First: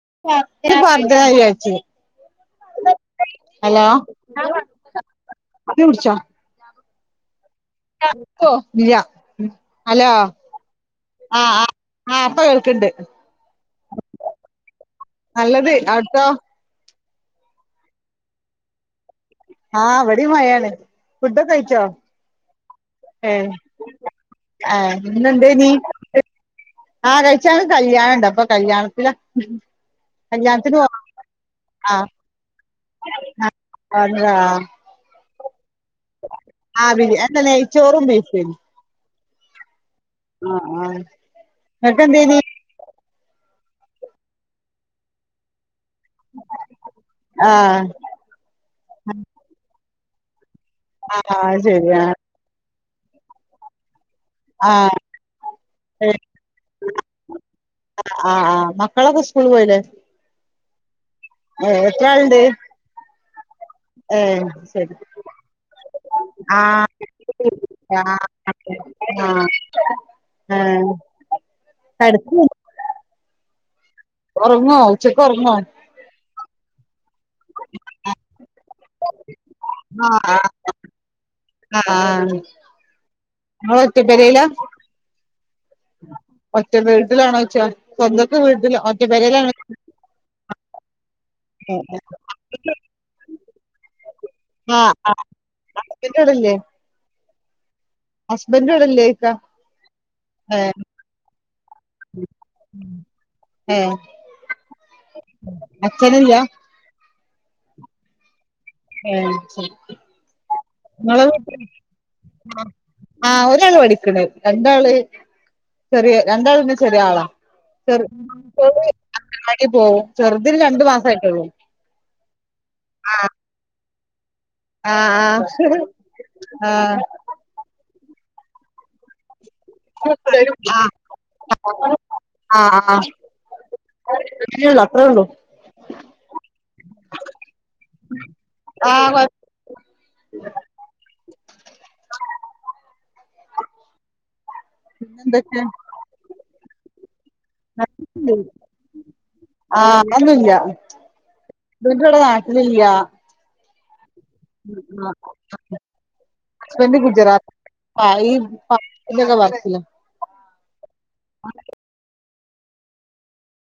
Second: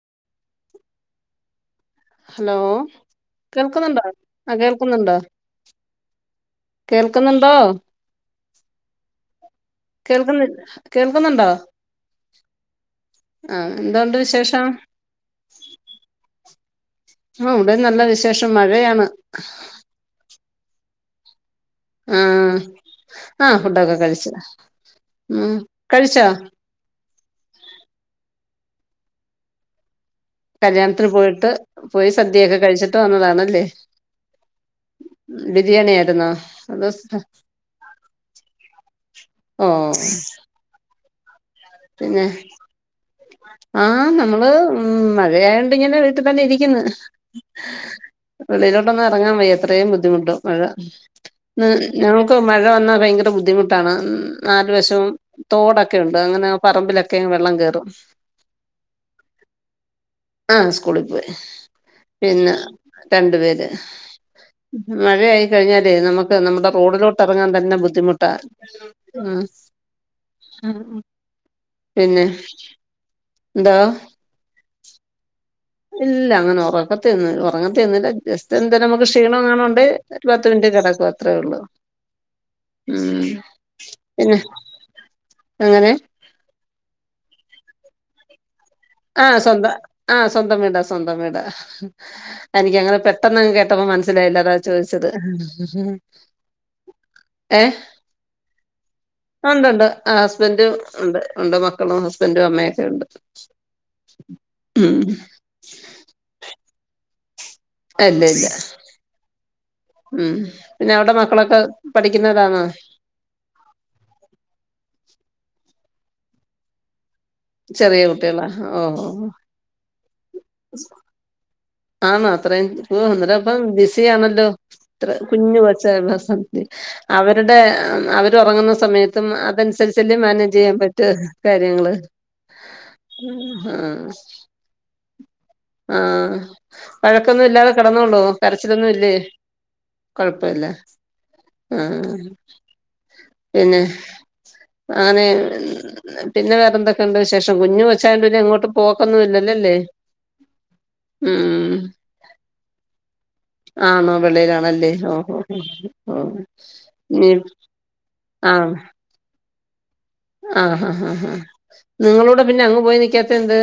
[inaudible] Hello hello കേൾക്കുന്നുണ്ടോ ആ കേൾക്കുന്നുണ്ടോ നീ കുടിച്ചോ കേൾക്കുന്നുണ് - ഇല്ല ഹലോ കേൾക്കുന്ന ആ കേൾക്കുന്നുണ്ടോ ആ ആഹ ഇപ്പ കേൾക്ക്ണ്ട്. ആ എന്തുണ്ട് വിശേഷം? നല്ലത് അവിടുത്തോ? ആ ഇവിടെ നല്ല വിശേഷം മഴയാണ്. ആ ഇവടീം മഴേണ്. ഫുഡ്ഒക്കെ കഴിച്ചോ? ആഹ ഏ ആഹ ഫുഡൊക്കെ കഴിച്ചു. ആ മ്മ് കഴിച്ചോ? ആഹ കഴിച്ചു. ഞങ്ങക്ക് കല്യാണണ്ട്. അപ്പൊ കല്യാണത്തിലാ - കല്യാണത്തിന് പോയതാണോ? പോയിട്ട് ആ പോയി സദ്യയൊക്കെ കഴിച്ചിട്ട് വന്നതാണല്ലേ [unintelligible] ബിരിയാണി ആയിരുന്നോ ആ അതോ ബിരി എന്താ നെയ്ച്ചോറും ബീഫും ഓ ആ ആ ഇങ്ങക്കെന്തേനി? ആഹ നമ്മള് ഇമ് മഴയായി - ഇങ്ങനെ വീട്ടിൽ തന്നെ ഇരിക്ക്ന്ന്. ആ വെളിയിലോട്ടൊന്നും എറങ്ങാൻ വയ്യ. അത്രേം ബുദ്ധിമുട്ടും. മഴ ആ ന്ന് ശരി ആ ഞങ്ങൾക്ക് മഴ വന്നാൽ ഭയങ്കര ബുദ്ധിമുട്ടാണ്. നാല് ആ വശവും തോടൊക്കെ ഉണ്ട് അങ്ങനെ പറമ്പിലൊക്കെ വെള്ളം കേറും ആ ആ മക്കളൊക്കെ സ്കൂള് പോയില്ലേ? ആ സ്കൂളിൽ ഏ എത്ര ആളുണ്ട് പിന്നെ രണ്ടു പേര്. ഏ ശരി മഴ ആയിക്കഴിഞ്ഞാലേ നമുക്ക് നമ്മുടെ റോഡിലോട്ട് എറങ്ങാൻ തന്നെ ആഹ് ബുദ്ധിമുട്ടാ ഉ ഉം പിന്നെ ന്താ? ഒറങ്ങോ ഉച്ചക്കൊറങ്ങോ? ഇല്ല. അങ്ങനെ ഒറക്ക- ഒറങ്ങത്തെ ഒന്നുല്ല ജസ്റ്റ് എന്തെലും നമുക്ക് ക്ഷീണംഎങ്ങാനും ഉണ്ടേ ഒരു പത്ത് മിനിറ്റ് കിടക്കും അത്രേ ഒള്ളൂ. ആഹ ഇങ്ങളൊറ്റ പിന്നെ പേരേല? അങ്ങനെ ഒറ്റ വീട്ടിലാണോ വച്ചാ സ്വന്തത്തെ വീട്ടില ആ സ്വന്തം ആ സ്വന്തം വീടാ സ്വന്തം വീടാ. എനിക്കങ്ങനെ പെട്ടന്നങ് കേട്ടപ്പോ മന - ലായില്ലതാ ആഹ് ചോദിച്ചത്. ഏ ഹസ്ബൻന്റ് വടല്ല ഉണ്ട്ണ്ട് ഹസ്ബൻഡും ഉണ്ട് ഉണ്ട് മക്കളും ഹസ്ബൻറും അമ്മയൊക്കെ ഉണ്ട് ഏ ഉം അഛനില്ലാ? അഇല്ല ഇല്ല ആ ശരി ഉം പിന്നെ അവിടെ മക്കളൊക്കെ പഠിക്കുന്നതാണോ ആ ഒരാള് പഠിക്ക്ണ്. രണ്ടാള് ചെറിയ രണ്ടാൾ പിന്നെ ചെറിയ ആളാ. ചെറിയ ചെറ് കുട്ടികളാ മൂത്തത് ഓഹ് ഓഹ് അംഗൻവാടി പോവും. ചെറുതിന് രണ്ട് മസായിട്ടൊള്ളൂ. ആണോ അത്രയും, ഓ എന്നിട്ടപ്പം അപ്പം ബിസി ആണല്ലോ! അത്ര ആഹ് കുഞ്ഞു ആഹ് കൊച്ചായിരുന്ന സമയത്ത് ആഹ് അവരുടെ- അവര് ഉറങ്ങുന്ന സമയത്തും അതനുസരിച്ചല്ലെ മാനേജ് ചെയ്യാൻ പറ്റു കാര്യങ്ങള് ആ ആ അത്രേള്ളൂ അത്രയേ ഉള്ളു ആ വഴക്കൊന്നും ഇല്ലാതെ കിടന്നൊള്ളോ? കരച്ചിലൊന്നും ആ ഇല്ലേ? കൊഴപ്പല്ല. ആ പിന്നെ ആനെ എന്തൊക്കെ പിന്നെ വേറെന്തൊക്കെ ഉണ്ട് വിശേഷം കുഞ്ഞു കൊ- ഇച്ചായൻ പിന്നെ അങ്ങോട്ട് പോക്കൊന്നും ഇല്ലല്ലോ അല്ലെ? മൂപ്പരിവടെ നാട്ടിലില്ല്യ ആണോ വെളിൽ ആണല്ലേ ഹസ്ബൻഡ് [unintelligible] ആഹ് ഹാ ഹാ ഹാ നിങ്ങളൂടെ പിന്നെ അങ്ങ് പോയി നക്കാത്തന്ത്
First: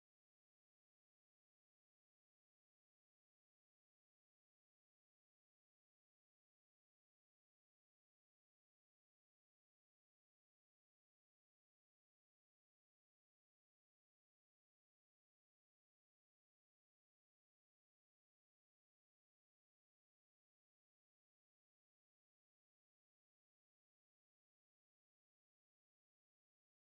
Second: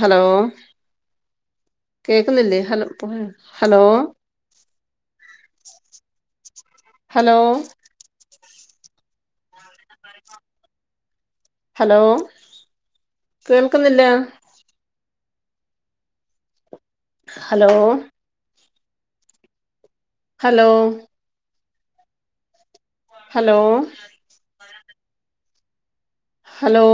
ഹലോ കേക്കുന്നില്ലേ ഹലോ പോയോ ഹലോ ഹലോ ഹലോ കേൾക്കുന്നില്ല ഹലോ ഹലോ ഹലോ ഹലോ